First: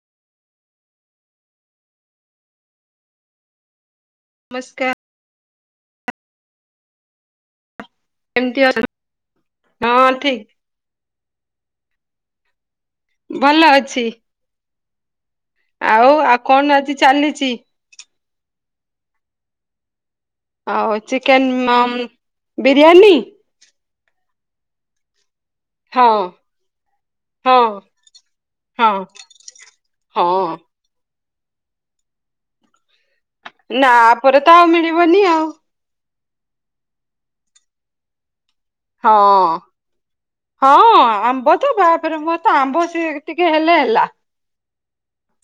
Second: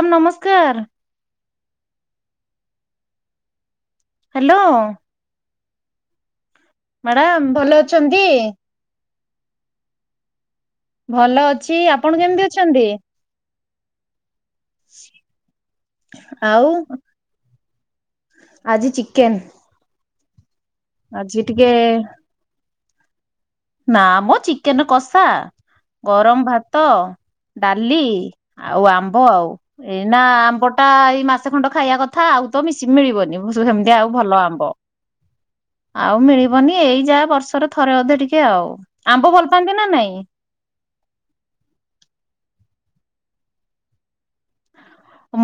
Ma'am ନମସ୍କାର। Hello. ନମସ୍କାର madam ଭଲ କେମତି [unintelligible] ହଁ ଠିକ୍। ଭଲ ଅଛି। ଆପଣ କେମତି ଅଛନ୍ତି? ଭଲ ଅଛି। ସିବ୍। ଆଉ ଆଉ କଣ ଆଜି ଚାଲିଚି? ଆଜି ଚିକେନ୍। ଆଉ ଚିକେନ୍ ଟିକେ ମ୍ ମ୍ ବିରିୟାନୀ? ନା ମ ଚିକେନ୍ କଷା, ହଁ ଗରମ ଭାତ ହଁ ଡାଲି ଆଉ ହଁ ଆମ୍ବ ଆଉ। ଏଇନା ହଁ ଆମ୍ବ ଟା ଏଇ ମାସେ ଖଣ୍ଡ ଖାଇବା କଥା। ଆଉ ତ ମିଶି ମିଳିବନି। ଏଇ ସେମିତି ଆଉ ଆ ଭଲ ପରେ ତ ଆମ୍ବ। ଆଉ ମିଳିବନି ଆଉ। ଆଉ ମିଳିବନି ଏଇ ଯା ବର୍ଷରେ ଥରେ ଅଧେ ଟିକେ ଆଉ। ଆମ୍ବ ଭଲ ହଁ‌। ପାଆନ୍ତି ନା ନାଇଁ? ହଁ ଆମ୍ବ ତ ବାହାପରେ ମୋର ତ ଆମ୍ବ ସିଏ ଟିକେ ହେଲେ ହେଲା।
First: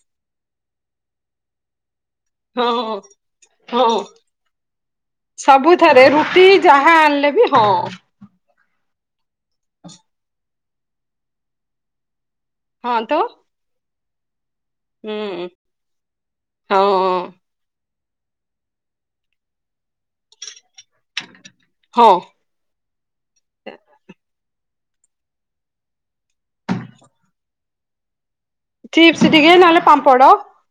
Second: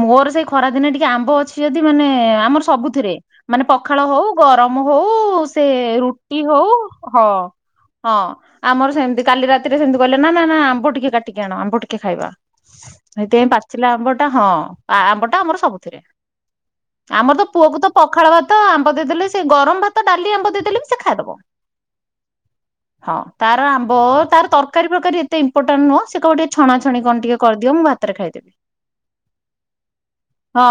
ମୋର ସେଇ ଖରାଦିନେ ଟିକେ ଆମ୍ବ ଅଛି ଯଦି ମାନେ ଆମର ହଁ। ସବୁଥିରେ ମାନେ ହଁ ପଖାଳ ହଉ ଗରମ ହଉ ସେ ସବୁଥରେ ରୁଟି ହଉ ଯାହା ହଁ। ଆଣିଲେ ବି ହଁ ଆମର ସେମତି କାଲି ରାତିରେ ସେମତି କହିଲେ ନା ନା ନା ଆମ୍ବ ଟିକେ କାଟିକି ଆଣ ଆମ୍ବ ଟିକେ ଖାଇବା। ହଁ ତ ସେଇଥିପାଇଁ ପାଚିଲା ଆମ୍ବ ଟା ହଁ। ଆମ୍ବଟା ହୁଁ ଆମର ସବୁଥିରେ ହଁ ଆମର ତ ପୁଅକୁ ତ ପଖାଳ ଭାତ ଆମ୍ବ ଦେଇଦେଲେ ସେ ଗରମ ଭାତ ଡାଲି ଆମ୍ବ ଦେଇଦେଲେ ବି ସେ ଖାଇଦବ। ହଁ। [inaudible] ହଁ ତାର ଆମ୍ବ ତାର ତରକାରୀ ଫର୍କାରି ଏତେ ଇମ୍ପୋଟାଣ୍ଟ ନୁହଁ ସେ କହିବ ଟିକେ ଛଣାଛଣି କଣ ଟିକେ କରିଦିଅ ମୁଁ ଭା ତରେ ଖାଇଦେବି। ଚିପ୍ସ ଟିକେ ନହେଲେ ପାମ୍ ପଡ଼। ହଁ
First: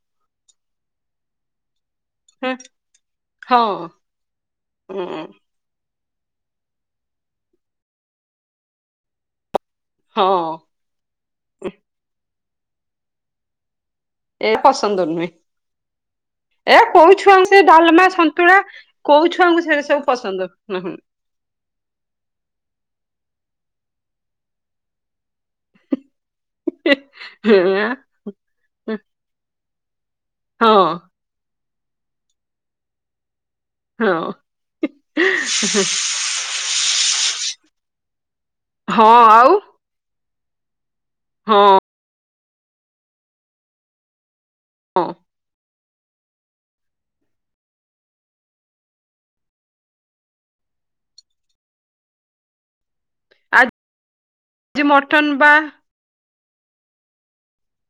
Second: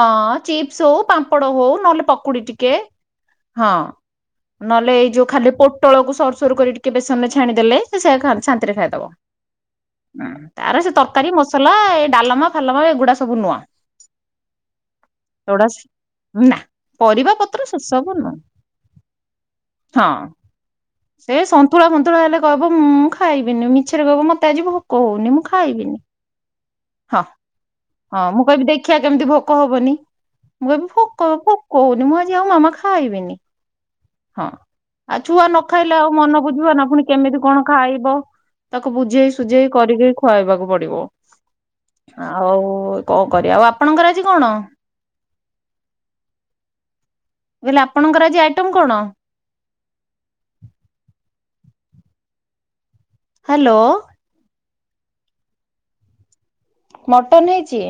ଚିପ୍ସ ହଉ ପାମ୍ପଡ ହଉ ନହେଲେ ପ କୁଡି ଟିକେ ହଁ ନହେଲେ ଏଇ ହଁ। ଯୋଉ ଖାଲି ପ ଟଳକୁ ସରୁ ସରୁ କରି ଟିକେ ବେସନ ରେ ଛାଣିଦେଲେ ସେ ଶାନ୍ତିରେ ଖାଇଦବ। ଁ ହଁ ତାର ସେ ତରକାରୀ ମସଲା ଏ ଡାଲମା ଫାଲମା ଏଗୁଡା ସବୁ ନୁଆଁ ଏ ପସନ୍ଦ ନୁହେଁ ନା ଏ ପରିବା କଉଛୁଆ ସେ ପତ୍ର ଡାଲମା ସବୁ ନୁହଁ ସନ୍ତୁଳା କୋଉ ଛୁଆଙ୍କୁ ସେ ସବୁ ହଁ। ପସନ୍ଦ ହୁ ହୁଁ। ସେ ସନ୍ତୁଳା ଫନ୍ତୁଳା ହେଲେ କହିବ ମୁଁ ଖାଇବିନି ମିଛରେ କହିବ ମତେ ଆଜିିବ ଭୋକ ହଉନି ମୁଁ ଖାଇବିନି। ହଁ। [unintelligible] ହଁ ମୁଁ କହିବି ଦେଖିବା କେମିତି ଭୋକ ହବନି ମୁଁ ହଁ କହିବି ଭୋକ ଭୋକ କହୁନି ମୁଁ ଆଜି ଆଉ ମାମା ଖାାଇବିନି ହଁ ଆଉ ଛୁଆ ନ ଖାଇଲେ ଆଉ ମନ ବୁଝିବ ନା ପୁଣି କେମିତି କଣ ଖାଇବ ତାକୁ ହଁ ବୁଝେଇ ଆଉ ସୁଝେଇ କରିକି ଖୁଆଇବାକୁ ପଡିବ। ହଁ। ଆଉ କଣ କରିବା ଆଉ ଆପଣଙ୍କର ଆଜି କଣ? [unintelligible] ମୁଁ କହିଲି ଆପଣଙ୍କର ଆଜି ଆଇଟମ କଣ? ହ୍ୟାଲୋ ଆଜି ମଟନ୍ ବା। ମଟନ ହେଇଛି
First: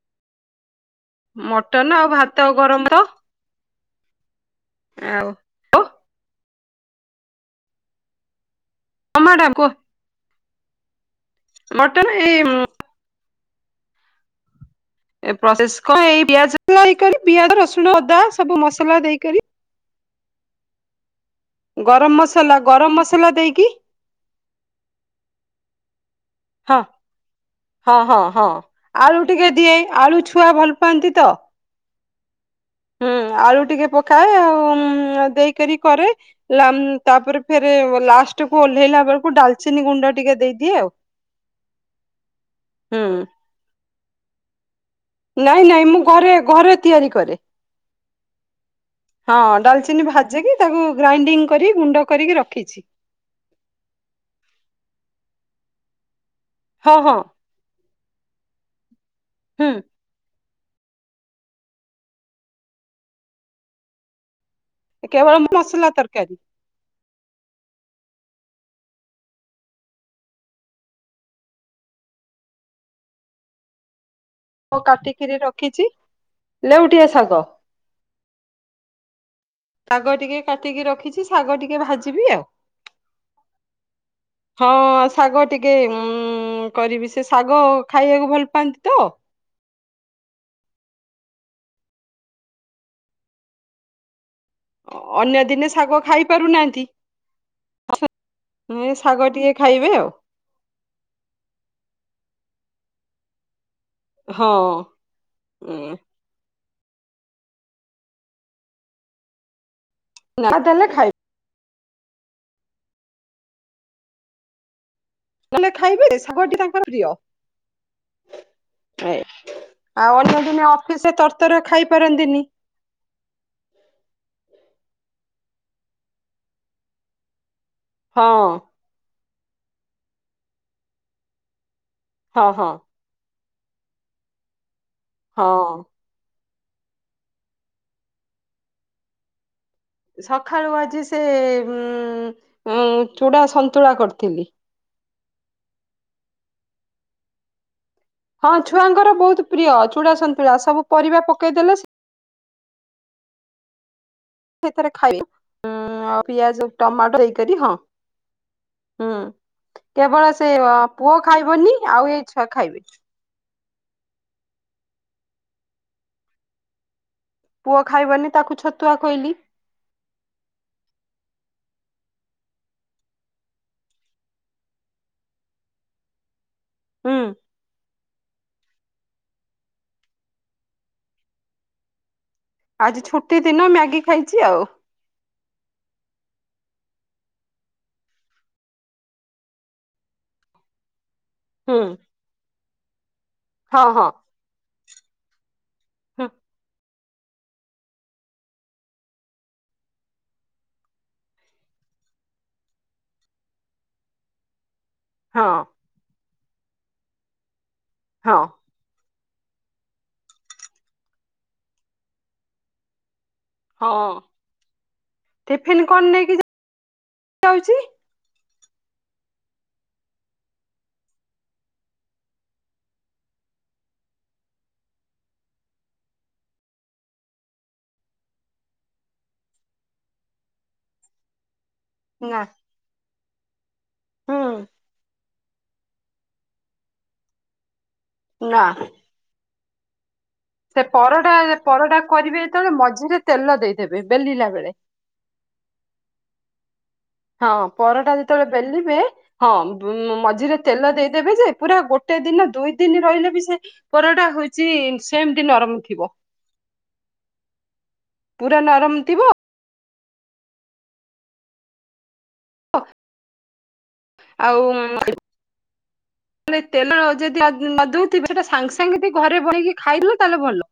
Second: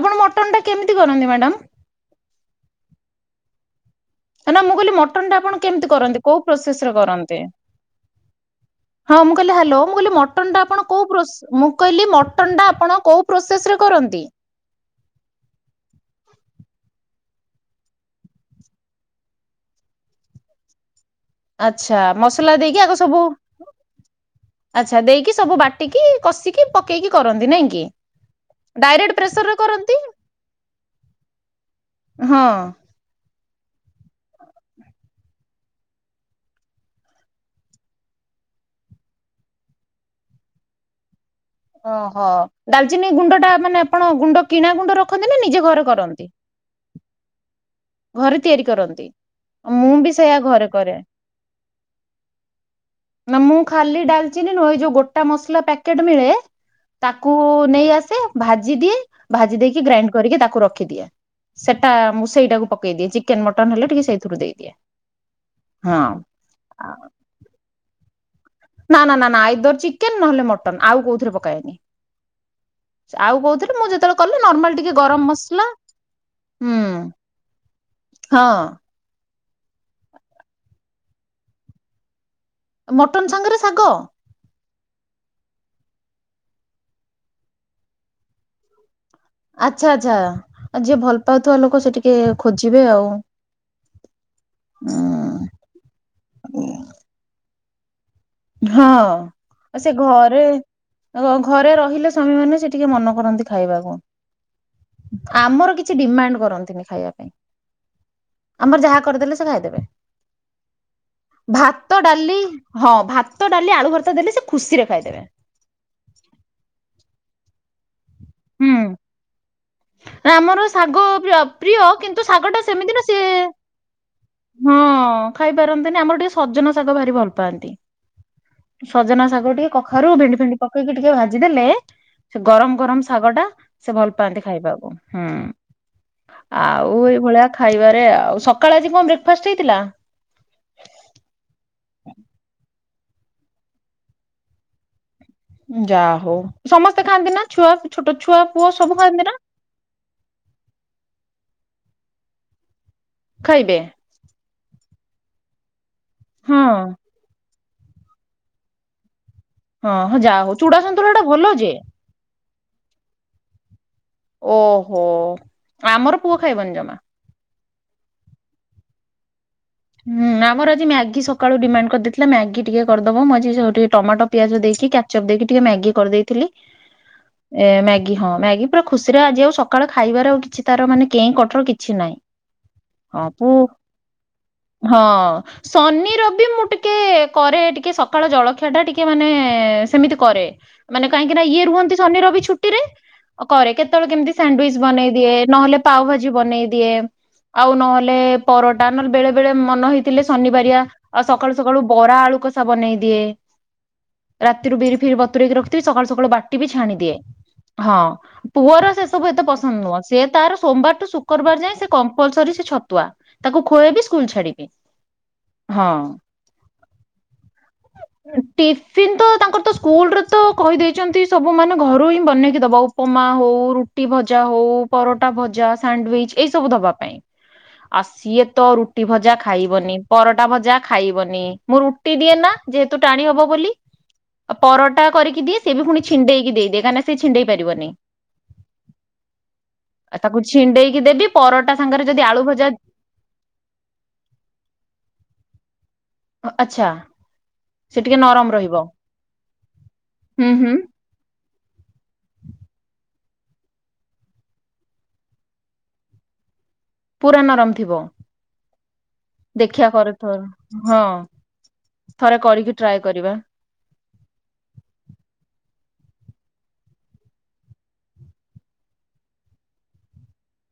ଆପଣ ମଟନ ଟା କେମିତି କରନ୍ତି ମ୍ୟାଡ଼ାମ? ମଟନ ଆଉ ଭାତ ଆଉ ଗରମ ଭାତ। ନା ମୁଁ କହିଲି ମଟନ୍ ଆଉ ଟା ଆପଣ ହଁ କେମିତି କରନ୍ତି କୋଉ ପ୍ରୋସେସରେ କରନ୍ତି। ହଁ ମୁଁ ମ୍ୟାଡାମ କହିଲି କୁହ ହ୍ୟାଲୋ ମୁଁ କହିଲି ମଟନ ଟା ଆପଣ କୋଉ ମୁଁ କହିଲି ମଟନ ଟା ଆପଣ କୋଉ ପ୍ରୋସେସରେ କରନ୍ତି। ଏ ପ୍ରୋସେସ କଣ ଏଇ ପିଆଜ ରସୁଣ ଅଦା ସବୁ ମସଲା ଦେଇକରି ଆଛା ଗରମ ମସଲା ଦେଇକି ଗରମ ଆଗ ସବୁ ମସଲା ଦେଇକି ଆଛା ଦେଇକି ସବୁ ବାଟ ଟିକି କଷିକି ହଁ ପକେଇକି କରନ୍ତି ନାଇଁ କି ହଁ ହଁ ହଁ ଡାଇରେକ୍ଟ ପ୍ରେସରରେ କରନ୍ତି। ପାନ୍ତି ତ। ହଁ। ହୁଁ ଆଳୁ ଟିକେ ପକାଏ ଆଉ ଦେଇକରି କରେ। ଲା ମ ତାପରେ ଫେରେ ଲାଷ୍ଟ କୁ ଓହ୍ଲେଇଲା ବେଳକୁ ଡାଲଚିନି ଗୁଣ୍ଡ ଟିକେ ଦେଇଦିଏ ଆଉ। ଓହୋ ହୁଁ ଡାଲଚିନି ଗୁଣ୍ଡ ଟା ମାନେ ଆପଣ ଗୁଣ୍ଡ କିଣା ଗୁଣ୍ଡ ର ନାଇଁ ନାଇଁ ମୁଁ ଘରେ ଘରେ ତିଆରି କରେ। ଘରେ ତିଆରି କରନ୍ତି। ହଁ ମୁଁ ଡାଲଚିନି ବି ସେଇୟା ଭାଜିକି ଘରେ ତାକୁ କରେ ଗ୍ରାଇଣ୍ଡିଙ୍ଗ କରି ଗୁଣ୍ଡ କରିକି ରଖିଛି। ନା ମୁଁ ଖାଲି ଡାଲଚିନି ନୁହ ଯୋଉ ଗୋଟା ମସଲା ପ୍ୟାକେଟ ମିଳେ ହଁ ହଁ ତାକୁ ନେଇ ଆସେ ଭାଜି ଦିଏ ଭାଜି ହୁଁ ଦେଇକି ଗ୍ରାଇଣ୍ଡ କରିକି ତାକୁ ରଖିଦିଏ। ସେଟା ମୁଁ ସେଇଟାକୁ ପକେଇଦିଏ ଚିକେନ ମଟନ ହେଲେ ଟିକେ ସେଇଥିରୁ ଦେଇଦିଏ। କେବଳ ମସଲା ହଁ ତରକାରୀ। ନା ନା ନା ଏର ଚିକେନ ନହେଲେ ମଟନ ଆଉ କୋଉଥିରେ ପକଏନି ଆଉ କହୁଥିଲ ମୁଁ ଯେତେବେଳେ କଲେ ନର୍ମାଲ ଟିକେ ଗରମ କାଟିକିରି ମସଲା ରଖିଛି ହୁଁ ଲେଉଟିଆ ଶାଗ ହଁ ଶାଗ ଟିକେ କାଟିକି ରଖିଛି ଶାଗ ଟିକେ ଭାଜିବି ଆଉ ମଟନ୍ ସାଙ୍ଗରେ ଶାଗ ହଁ ଶାଗ ଟିକେ ଉ କରିବି ସେ ଶାଗ ଖାଇବାକୁ ଭଲ ପାଆନ୍ତି ତ ଆଚ୍ଛା ଆଚ୍ଛା ଆ ଯିଏ ଭଲ ପାଉଥିବା ଲୋକ ସେ ଟିକେ ଖୋଜିବେ ଆଉ ଅନ୍ୟ ଦିନେ ଶାଗ ଖାଇ ଉଁ ପାରୁନାହାନ୍ତି ହଁ ଏ ଶାଗ ଟିକେ ଆ ଖାଇବେ ସେ ଆଉ ଘରେ ଆ ଘରେ ରହିଲେ ସ୍ୱାମୀ ମାନ ସେ ଟିକେ ମନ କରନ୍ତି ଖାଇବାକୁ ହଁ। ଆମର ଉଁ କିଛି ଡିମାଣ୍ଡ କରନ୍ତିନି ଖାଇବା ପାଇଁ ଆମର ଯାହା କରିଦେଲେ ସେ ଖାଇଦେବେ ନା ତାହେଲେ ଖାଇ ଭାତ ଡାଲି ହଁ ଭାତ ଡାଲି ଆଳୁ ଭର୍ତା ଦେଲେ ସେ ଖୁସିରେ ଖାଇଦେବେ କଲେ ଖାଇବେ ଶାଗଟି ତାଙ୍କର ପ୍ରିଅ ହୁଁ ଆଉ ଅନ୍ୟ ଦିନେ ଆମର ଅଫିସ ଶାଗ ରେ ତରତର ପ୍ରିୟ ଖାଇ କିନ୍ତୁ ପାରନ୍ତିନି ଶାଗଟା ସେମିତିରେ ସିଏ ହଁ ଖାଇପାରନ୍ତିନି ଆମର ଟିକେ ସଜନ ଶାଗ ଭାରି ଭଲ ପାଆନ୍ତି ହଁ ସଜନା ଶାଗ ଟିକେ କଖାରୁ ଭେଣ୍ଡି ଫେଣ୍ ପକେଇକି ଟିକେ ଭାଜି ଦେେଲେ ସେ ହଁ ହଁ। ଗରମ ଗରମ ଶାଗ ଟା ସେ ଭଲ ପାଆନ୍ତି ଖାଇବାକୁ ହୁଁ ହଁ ଆଉ ଏଇଭଳିଆ ଖାଇବାରେ ଆଉ ସକାଳେ ଆଜି କଣ ବ୍ରେକ୍ଫାଷ୍ଟ ହେଇଥିଲା ସକାଳୁ ଆଜି ସେ ଉ ଚୂଡ଼ା ସନ୍ତୁଳା କରିଥିଲି ଯା ହଉ ସମସ୍ତେ ଖାଆନ୍ତି ନା ଛୁଆ ଛୋଟ ଛୁଆ ହଁ ପୁଅ ସବୁ ଛୁଆଙ୍କର ଖାଆନ୍ତି ବହୁତ ନା ପ୍ରିୟ ଚୁଡ଼ାସନ୍ତୁଳାା ସବୁ ପରିବା ପକେଇଦେଲେ ଖାଇବେ ଖାଇବା ହଁ ପିଆଜ ଟମାଟୋ ହେଇକ ହଁ ହଁ ହଁ ହଁ କେବଳ ଯାହା ସେ ହଉ ଚୁଡା ସନ୍ତୁଳା ପୁଅ ଟା ଭଲ ଯେ। ଖାଇବନି ଆଉ ଏଇ ଛୁଆ ଖାଇବନ ଓହୋ ଆମର ପୁଅ ଖାଇବନି ଜମା ପୁଅ ଖାଇବନି ତାକୁ ଛତୁଆ କହିଲି ହୁଁ ଆମର ଆଜି ମ୍ୟାଗି ସକାଳୁ ଡିମାଣ୍ଡ କରିଦେଇଥିଲା ମ୍ୟାଗି ଟିକେ କରିଦବ ମୁଁ ଆଜିଠି ଟମାଟୋ ପିଆଜ ଦେଇକି ଚପ ଦେକି ଟିକେ ମ୍ୟାଗି କରିଦେଇଥିଲି ହୁଁ ଏ ମ୍ୟାଗି ହଁ ମ୍ୟାଗି ପୁରା ଖୁସିରେ ଆଜି ଆଉ ସକାଳେ ଖାଇବାର ଆଉ କିଛି ତାର ମାନେ କେହି କଟର କିଛି ନାହିଁ ଆଜି ହଁ ଛୁଟି ପୁ ଦିନ ମ୍ୟାଗି ଖାଇଛି ଆଉ ହଁ ଶନି ରବି ମୁଁ ଟିକେ କରେ ଟିକେ ସକାଳ ଜଳଖିଆ ଟା ଟିକେ ମାନେ ସେମିତି କରେ ମାନେ କାହିଁକି ନା ଇଏ ହୁଁ ରୁହନ୍ତି ଶନି ରବି ଛୁଟିରେ କରେ ହଁ ହଁ କେତେବେଳେ କେମିତି ସାଣ୍ଡିଚ ବନେଇ ଦିଏ ନହେଲେ ପାଓ ହଁ ଭାଜି ବନେଇ ଦିଏ ଆଉ ନହେଲେ ପରଟା ନଲେ ବେଳେ ବେଳେ ମନେ ହେଇଥିଲେ ଶନିବାରିଆ ଆଉ ସକାଳୁ ସକାଳୁ ବରା ଆଳୁ କଷା ବନେଇ ଦିଏ ରାତିରୁ ବିରି ଫିରି ବତୁରଇକି ହଁ ରଖିଥିବି ସକାଳୁ ସକାଳୁ ବାଟି ବି ଛାଣି ଦିଏ ହଁ ପୁଅର ସେ ୁତେ ପସନ୍ଦ ନୁହ ତାର ସୋମୁ ଶୁବାର ଯାଏ କଲ ଛତୁଆ ତାକୁ ଖୁବ ହଁ ସ୍କୁଲ ଛାଡିବି ଟିଫିନ ହଁ କଣ ନେଇକି ଯାଉଛି ଟିଫିିନ ତ ତାଙ୍କର ତ ସ୍କୁଲରେ ତ କହିଦେଇଛନ୍ତି ସବୁ ମାନେ ଘରୁ ହିଁ ବନେଇକି ଦବା ଆଉ ଉପମା ହଉ ରୁଟି ଭଜା ହଉ ପରଟା ଭଜା ସାଣ୍ଡିଚ ଏଇ ସବୁ ଦବା ପାଇଁ ଆଉ ସିଏ ତ ରୁ ରୁଟି ଭଜା ଖାଇବନି ପରଟା ଭଜା ଖାଇବନି ମୁଁ ରୁଟି ଦିଏ ନା ଯେହେତୁ ଟାଣି ହବ ବୋଲି ହୁଁ ଆ ପରଟା କରିକି ଦିଏ ସେ ବି ପୁଣି ଛିଣ୍ଡେଇକି ଦେଇଦିଏ କାହିଁକିନା ସେ ଛିଣ୍ଡେଇ ପାରିବନି ନା ତାକୁ ଛି। ସେ ପରଟା ପରଟା କରିବେ ଯେତେବେଳେ ମଝିରେ ତେଲ ଦେଇ ଦେବେ ବେଲିଲା ବେଳେ। ଅ ଆଚ୍ଛା। ହଁ ସେ ପରଟା ଟିକେ ଯେତେବେଳେ ନରମ ରହିବ ବେଲିବେ ହଁ ବ ହୁଁ ମଝିରେ ହୁଁ ତେଲ ଦେଇ। ଦେବେ ଯେ ପୁରା ଗୋଟେ ଦିନ ଦୁଇ ଦିନ ରହିଲେ ବି ସେ। ପରଟା ହଉଛି ସେମତି ନରମ ଥିବ। ପୁରା ନରମ ଥିବ ପୁରା ନରମ ଥିବ ଦେଖିବା କରେ ଟ ହଁ। ଥରେ କରିକି ଟ୍ରାଏ କରିବା। ଆଉ। [inaudible] ମାନେ ତେଲ ଯଦି ନ ଦଉଥିବେ ସେଟା ସାଙ୍ଗେ ସାଙ୍ଗେ ଘରେ ବନେଇକି ଖାଇଦେଲେ ତାହେଲେ ଭଲ।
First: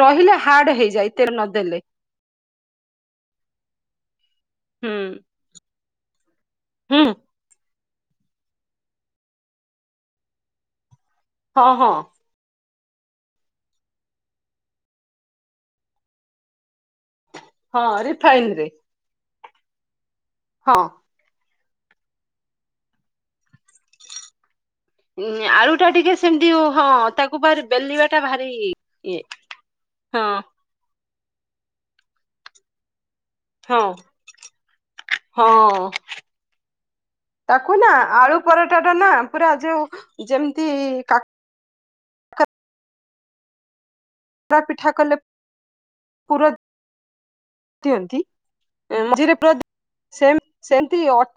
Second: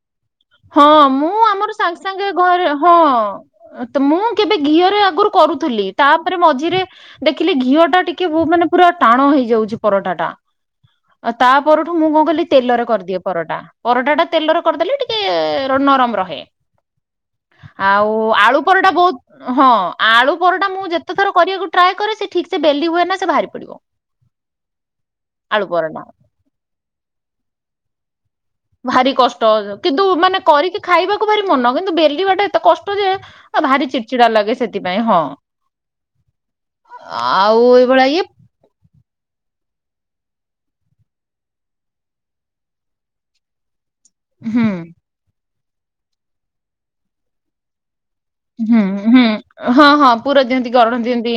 ରହିଲେ ହାର୍ଡ ହଁ ହେଇଯାଏ ମୁଁ ତେଲ ଆମର ନଦେଲେ। ସାଙ୍ଗେ ସାଙ୍ଗେ ଘରେ ହଁ ତ ମୁଁ। କେବେ ହୁଁ ଘିଅରେ ଆଗରୁ କରୁଥିଲି ତାପରେ ମଝିରେ ହୁଁ ଦେଖିଲି ଘିଅ ଟା ଟିକେ। କେ ମୁଁ ମାନେ ପୁରା ଟାଣ ହେଇଯାଉଛି ପରଟା ଟା ଆଉ ତା ହଁ ହଁ ପରଠୁ ମୁଁ କଣ କଲି କି। ତେଲରେ କରିଦିଏ ପରଟା ପରଟା ଟା ତେଲରେ କରିଦେଲେ ଟିକେ ନରମ ରହେ। ହଁ ଆଉ ଆଳୁ ରିଫାଇନରେ ପରଟା ବହୁତ ହଁ ଆଳୁ ପରଟା ହଁ। ମୁଁ ଯେ ତେ ଥର କରିବାକୁ ଟ୍ରାଏ କରେ ସେ ଠିକ୍ ସେ ବେଲି ହୁଏନା ସେ ବାହାରି ପଡିବ। ଉଁ ଆଳୁ ଟା ଟିକେ ସେମିତି ହଁ ତାକୁ ବାର ବେଲିବା ଟା ଭାରି। ଭାରି ଇଏ କଷ୍ଟ କିନ୍ତୁ ହଁ ମାନେ କରିକି ଖାଇବାକୁ ଭାରି ମନ କିନ୍ତୁ ବେଲିବାଟା ଏତେ କଷ୍ଟ ଯେ। ଏ ହଁ ଭାରି ଚିଡ଼ଚିଡ଼ା ଲାଗେ ସେଥିପାଇଁ ହଁ ଆଉ ତାକୁ ନା ଏଇଭଳିଆ ଇଏ। ଆଳୁ ପରଟା ଟା ନା ପୁରା ଯୋଉ ଯେମିତି। କାକେରା ହୁଁ ପିଠା କଲେ ପୁର ଦିଅନ୍ତି। ହୁଁ ହୁଁ ମଝିରେ ପୁର ହଁ ହଁ ପୁର ସେମତି ଦିଅନ୍ତି ଗରଣ ସେମିତି ଅ ଦିଅନ୍ତି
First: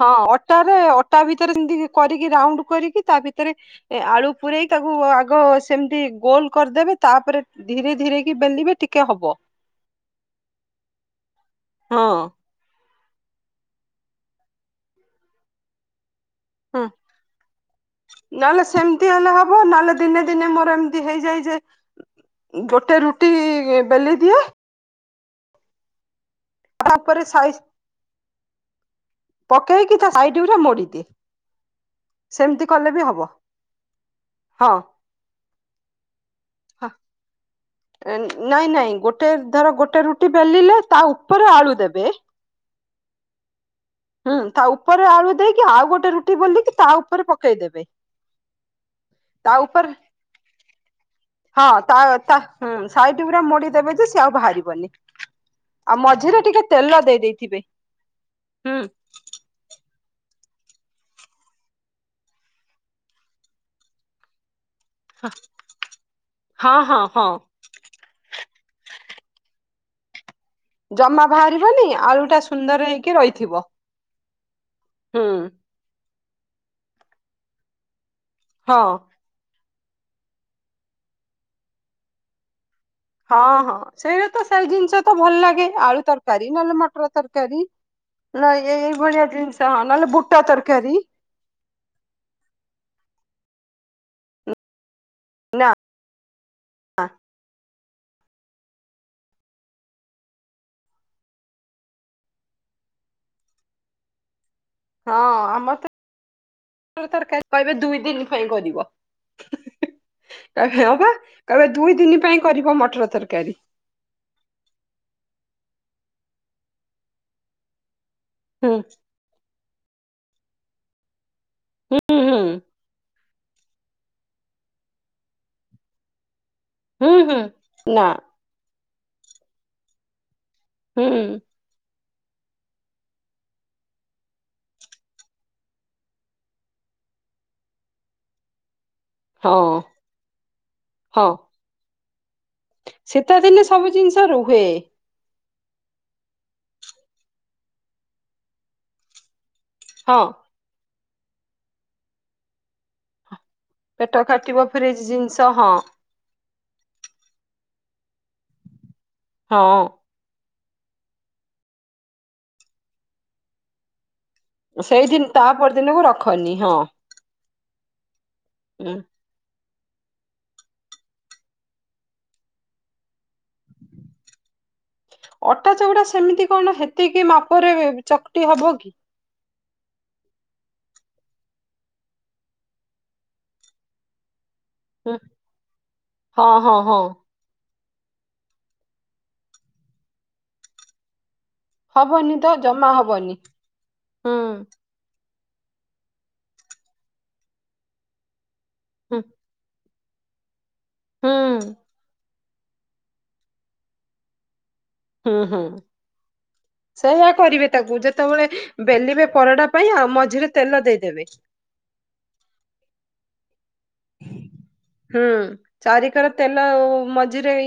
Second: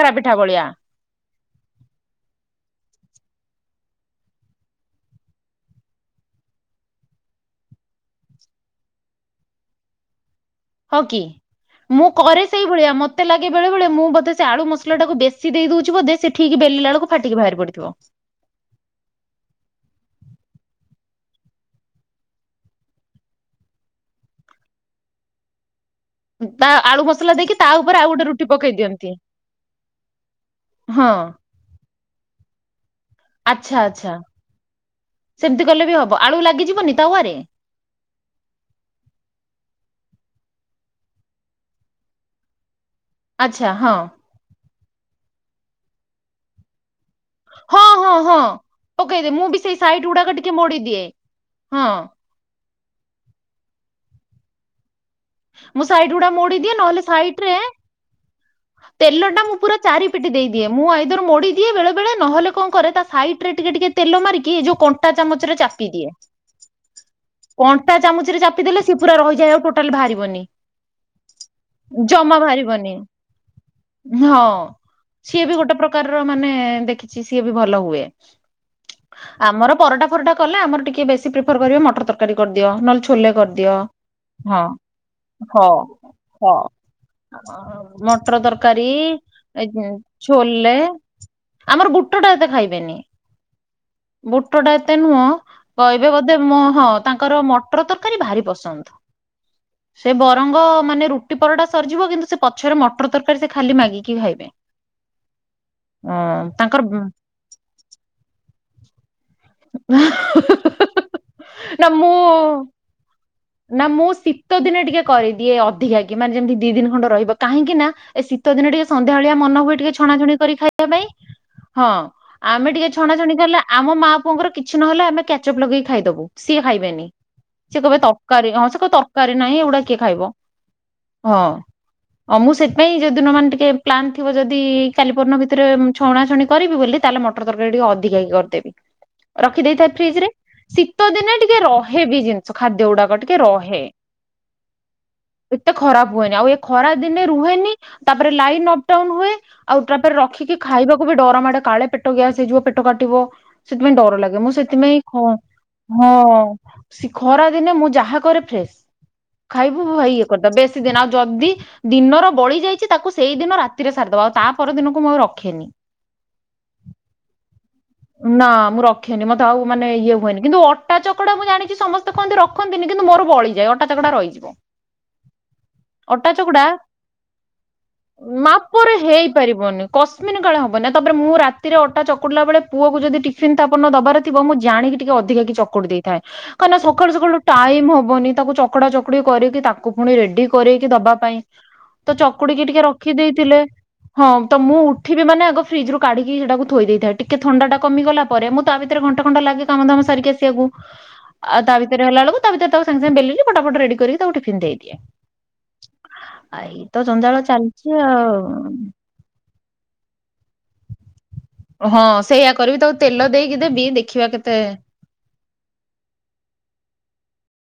ହଁ ପିଠା ଭଳିଆ ଅଟାରେ। ଖଟା ଭିତରେ ସେମତି କରିକି ରାଉଣ୍ଡ କରିକି ତା ଭିତରେ। ଏ ଆଳୁ ପୁରରେଇ ତାକୁ ଆଗ ସେମିତି ଗୋଲ କରିଦେବେ। ତାପରେ ଧୀରେ ଧୀରେ କି ବେଲିବେ ଟିକେ ହବ। ହଁ କି ମୁଁ ହଁ କରେ। ସେଇ ଭଳିଆ ମତେ ଲାଗେ ବେଳେ ବେଳେ ମୁଁ ବୋଧେ ସେ ଆଳୁ ମସଲା ଟାକୁ ବେଶି ଦେଇ ଦଉଛି ବୋଧେ ସେ। ଠିକ ହଁ ବେଲିଲା ବେଳକୁ ଫାଟିକି ବାହାରି ପଡିଥିବ। ନହେଲେ ସେମିତି ହେଲେ ହବ ନହେଲେ ଦିନେ ଦିନେ ମୋର ଏମିତି ହେଇଯାଏ ଯେ। ଗୋଟେ ରୁଟି ବେଲି ଦିଏ। ତା ଆଳୁ ଉପରେ ମସଲା ସାଇ ଦେଇକି ତା ଉପରେ ଆଉ ଗୋଟେ ରୁଟି ପକେଇ ଦିଅନ୍ତି। ପକେଇକି ତା ସାଇଟଗୁଡ଼ା ମୋଡ଼ିଦିଏ। ହଁ ସେମିତି କଲେ ବି ହବ ଆଚ୍ଛା ଆଚ୍ଛା। ହଁ। ସେମିତି କଲେ ବି ହବ ଆଳୁ ହଁ ଲାଗିଯିବନି ତାୱାରେ। ନାଇଁ ନାଇଁ ଗୋଟେ ଧର ଗୋଟେ ରୁଟି ବେଲିଲେ ତା ଉପରେ ଆଳୁ ଦେବେ। ଆଛା ହଁ। ହୁଁ ତା ଉପରେ ଆଳୁ ଦେଇକି ଆଉ ଗୋଟେ ରୁଟି ବେଲିକି ତା। ଉପରେ ପକେଇଦେବେ ହଁ ହଁ ହଁ ପକେଇ ଦିଏ ମୁଁ ତା ବି ସେଇ ଉପରେ ସାଇଟ ଗୁଡାକ ଟିକେ ମୋଡିଦିଏ। ହଁ ତା ତା ସାଇଟ୍ ଗୁରା ମୋଡିଦେବେ ଯେ ସିଏ ଆଉ ବାହାରିବନି। ମୁଁ ଆଉ ସାଇଟ୍ ଗୁଡା ମଝିରେ ମୋଡି ଟିକେ ଦିଏ ନହେଲେ ତେଲ ଦେଇ ଦେଇଥିବେ ହୁଁ। ତେଲଟା ମୁଁ ପୁରା ଚାରିପିଟି ଦେଇଦିଏ ମୁଁ ଆଇଦର ମୋଡ଼ିଦିଏ ବେଳେବେଳେ ନହଲେ କଣ କରେ ତା ସାଇଡ଼ରେ ଟିକେ ଟିକେ। ତେଲ ମାରିକି ଏଯୋଉ କଣ୍ଟା ଚାମଚରେ ଚାପି ଦିଏ। ହଁ ହଁ ହଁ। କଣ୍ଟା ଚାମୁଚିରେ ଚାପିଦେଲେ ସେ ପୁରା ରହିଯାଏ ଆଉ ଟୋଟାଲ ବାହାରିବନି। ଜମା ବାହାରିବନି ଆଳୁ ଜମା ଟା ସୁନ୍ଦର ବାହାରିବନି ହେଇକି ରହିଥିବ। ହଁ ହୁଁ ସିଏ ବି ଗୋଟେ ପ୍ରକାରର ମାନେ ଦେଖିଛି ସିଏ ବି ଭଲ ହୁଏ। ହଁ। ଆମର ପରଟା ଫରଟା କଲେ ଆମର ଟିକେ ବେଶୀ ପ୍ରିଫର କରିବେ ମଟର ତରକାରୀ କରିଦିଅ ନହଲେ ଛୋ ଛୋଲେ ହଁ କରିଦିଅ ହଁ ସେଇଟା ତ ହଁ ସେଇ ‌। ଜିନିଷ ତ ଭଲ ହ ଲାଗେ ଆଳୁ ତରକାରୀ ହ ନହେଲେ ମଟର ତରକାରୀ। ମଟର ନା ତରକାରୀ। ଏଇ ଭଳିଆ ଜିନିଷ ହଁ ନହେଲେ ବୁଟ ଛୋଲେ। ତରକାରୀ ଆମର ବୁଟ ଟା ଏତେ ଖାଇବେନି ବୁଟ ଟା ଏତେ ନୁହଁ। ନାଁ। କହିବେ ବୋଧେ ମ ହଁ ତାଙ୍କର ମଟର ତରକାରୀ ଭାରି ପସନ୍ଦ। ସେ ବରଙ୍ଗ ମାନେ ରୁଟି ପରଟା ସରିଯିବ କିନ୍ତୁ ସେ ପଛରେ ମଟର ତରକାରୀ ସେ ଖାଲି ମାଗିକି ଖାଇବେ। ହଁ ଆମର ହଁ ତାଙ୍କର ତ ତରକାରୀ କହିବେ ଦୁଇ ଦିନ ପାଇଁ କରିବ। ହଁ ବା କହିବେ ନା ଦୁଇ ମୁଁ ଦିନ ପାଇଁ କରିବ ମଟର ତରକାରୀ। ନା ମୁଁ ଶୀତ ଦିନେ ଟିକେ କରିଦିଏ ଅଧିକା କି ମାନେ ଯେମିତି ଦି ଦିନ ଖଣ୍ଡେ ରହିବ କାହିଁକି ନା ଏ ଶୀ ତ ଦିନ ହୁଁ। ଟିକେ ସନ୍ଧ୍ୟା ଭଳିଆ ମନ ହୁଏ ଟିକେ ଛଣାଛଣି କରି ଖାଇବା ପାଇଁ ହଁ ହୁଁ ହୁଁ ଆମେ ଟିକେ। ଛଣାଛଣିି କଲେ ଆମ ମା ପୁଅଙ୍କର କିଛି ନହଲେ ଆମେ କ୍ୟାଚଅପ ଲଗେଇ ଖାଇଦବୁ। ସିଏ ଖାଇବେନି ହୁଁ ହୁଁ। ସିଏ କବେ ନା ତରକାରୀ ହଁ ସେ କ ତରକାରୀ ନାହିଁ ଏଗୁଡା କିଏ ଖାଇବ? ହୁଁ ହଁ। ଆଉ ମୁଁ ସେଥିପାଇଁ ଯୋଉଦିନ ମାନେ ଟିକେ ପ୍ଲାନ୍ ଥିବ ଯଦି କାଲି ପଅରଦିନ ଭିତରେ ଛଣାଛଣି କରିବି ବୋଲି ତାହେଲେ ମ ମଟର ତରକାରୀ ଟିକେ ଅଧିକା କି କରିଦେବି। ହଁ ରଖିଦେଇଥାଏ ଫ୍ରିଜରେ ଶୀତ ହଁ ଦିନେ ଟିକେ ରହେ ବିି ଯେମ ସେ ଖାଦ୍ୟ ଗୁଡାକ ଶୀତ ଟିକେ ଦିନେ ରହେ। ସବୁ ଜିନିଷ ରୁହେ ଏତେ ଖରାପ ହୁଏନି ଆଉ ଏ ଖରା ଦିନେ ରୁହେନି ତାପରେ ଲାଇନ ଅପଡାଉନ ହୁଏ। ଆଉ ହଁ ତାପରେ ରଖିକି ଖାଇବାକୁ ବି ଡରମାଡେ କାଳେ ପେଟ ଗ୍ୟାସ ହେଇଯିବ ପେଟ କାଟିବ। ସେଥିପାଇଁ ଡର ପେଟ ଲାଗେ ମୁଁ କାଟିବ ସେଥିପାଇଁ ଫ୍ରିଜ କ ଜିନିଷ ହଁ ସେ ଖରାଦିନେ ମୁଁ ଯାହା କରେ ଫ୍ରେଶ ଖାଇବୁ ହଁ ଭାଇ ଇଏ କରିଦ ବେଶୀ ଦିନ ଆଉ ଯଦି ଦିନର ବଳି ଯାଇଛି ତାକୁ ସେଇ ଦିନ ରାତିରେ ସାରିଦବା ଆଉ ତା ପରଦିନକୁ ମୁଁ ଆଉ ସେଇଦିନ ତା ରଖେନି। ପରଦିନକୁ ରଖନି ହଁ। ନା ମୁଁ ହୁଁ ରଖନି ମତେ ଆଉ ମାନେ ଇଏ ହୁଏନି କିନ୍ତୁ ଅଟା ଚକଡା ମୁଁ ଜାଣିଛି ସମସ୍ତେ କୁହନ୍ତି ରଖନ୍ତିନି କିନ୍ତୁ ମୋର ବଳିଯାଏ ଅଟା ଚକଡା ରହି [inaudible] ଅଟା ଚଉଡା ଅଟା ସେମିତି ଚକୁଟା କଣ ହେତିକି ମାପରେ ଚକଟି ହବ କି? ମାପରେ ହେଇପାରିବନି। କସ୍ମିନ କାଳେ ହବନି ତାପରେ ମୁଁ ରାତିରେ ଅଟା ଚକୁଡିଲାବେଳେ ପୁଅକୁ ଯଦି ଟିଫିିନ ତାପର ଦିନ ଥିବ ମୁଁ ଜାଣିକି ଟିକେ ହୁଁ, ଅଧିକା କି ଚକୁଟି ଦେଇଥାଏ ହଁ ହଁ କାହିଁକିନା ହଁ ସକାଳୁ ସକାଳୁ ଟାଇମ୍ ହବନି ତାକୁ ଚକଡ଼ା ଚକୁଡ଼ି କରିକି ତାକୁ ପୁଣି ରେଡି କରେଇକି ଦବା ପାଇଁ। ତ ହବନି ଚକୁଡିକି ଟିକେ ଜମା ରଖି ହବନି ଦେଇଥିଲେ ହଁ ହୁଁ ତ ମୁଁ ଠିବି ମାନେ ଆଗ ଫ୍ରିଜରୁ କାଢ଼ିକି ସେଟାକୁ ଥୋଇଦେଇଥାଏ ଟିକେ ଥଣ୍ଡାଟା କମିଗଲା ପରେ ମୁଁ ତା ଭିତରେ ହୁଁ ଘଣ୍ଟେ କଣ୍ଟା ଲାଗେ କାମଧାମ ସାରିକି ଆସିବାକୁ ହୁଁ ଆଉ ତା ଭିତରେ ହେଲା ବେଳକୁ ତା ଭିତରେ ତାକୁ ସାଙ୍ଗେସାଙ୍ଗେ ବେଲିଲି ଫଟାଫଟ ରେଡି କରି ତାକୁ ଟିଫିନ୍ ଦେଇଦିଏ। ହୁଁ ହୁଁ ଆ ଏଇ ତ ସେଇଆ ଜଞ୍ଜାଳ କରିବେ ଚାଲିଛି ତାକୁ ଆଉ। ଯେତେବେଳେ ବେଲିବେ ପରଟା ପାଇଁ ଆଉ ମଝିରେ ତେଲ ଦେଇଦେବେ। ହଁ ସେଇଆ କରିବି ତାକୁ ତେଲ ଦେଇକି ଦେବି ଦେଖିବା କେତେ? ହୁଁ ଚାରିିକର ତେଲ ମଝିରେ ଇ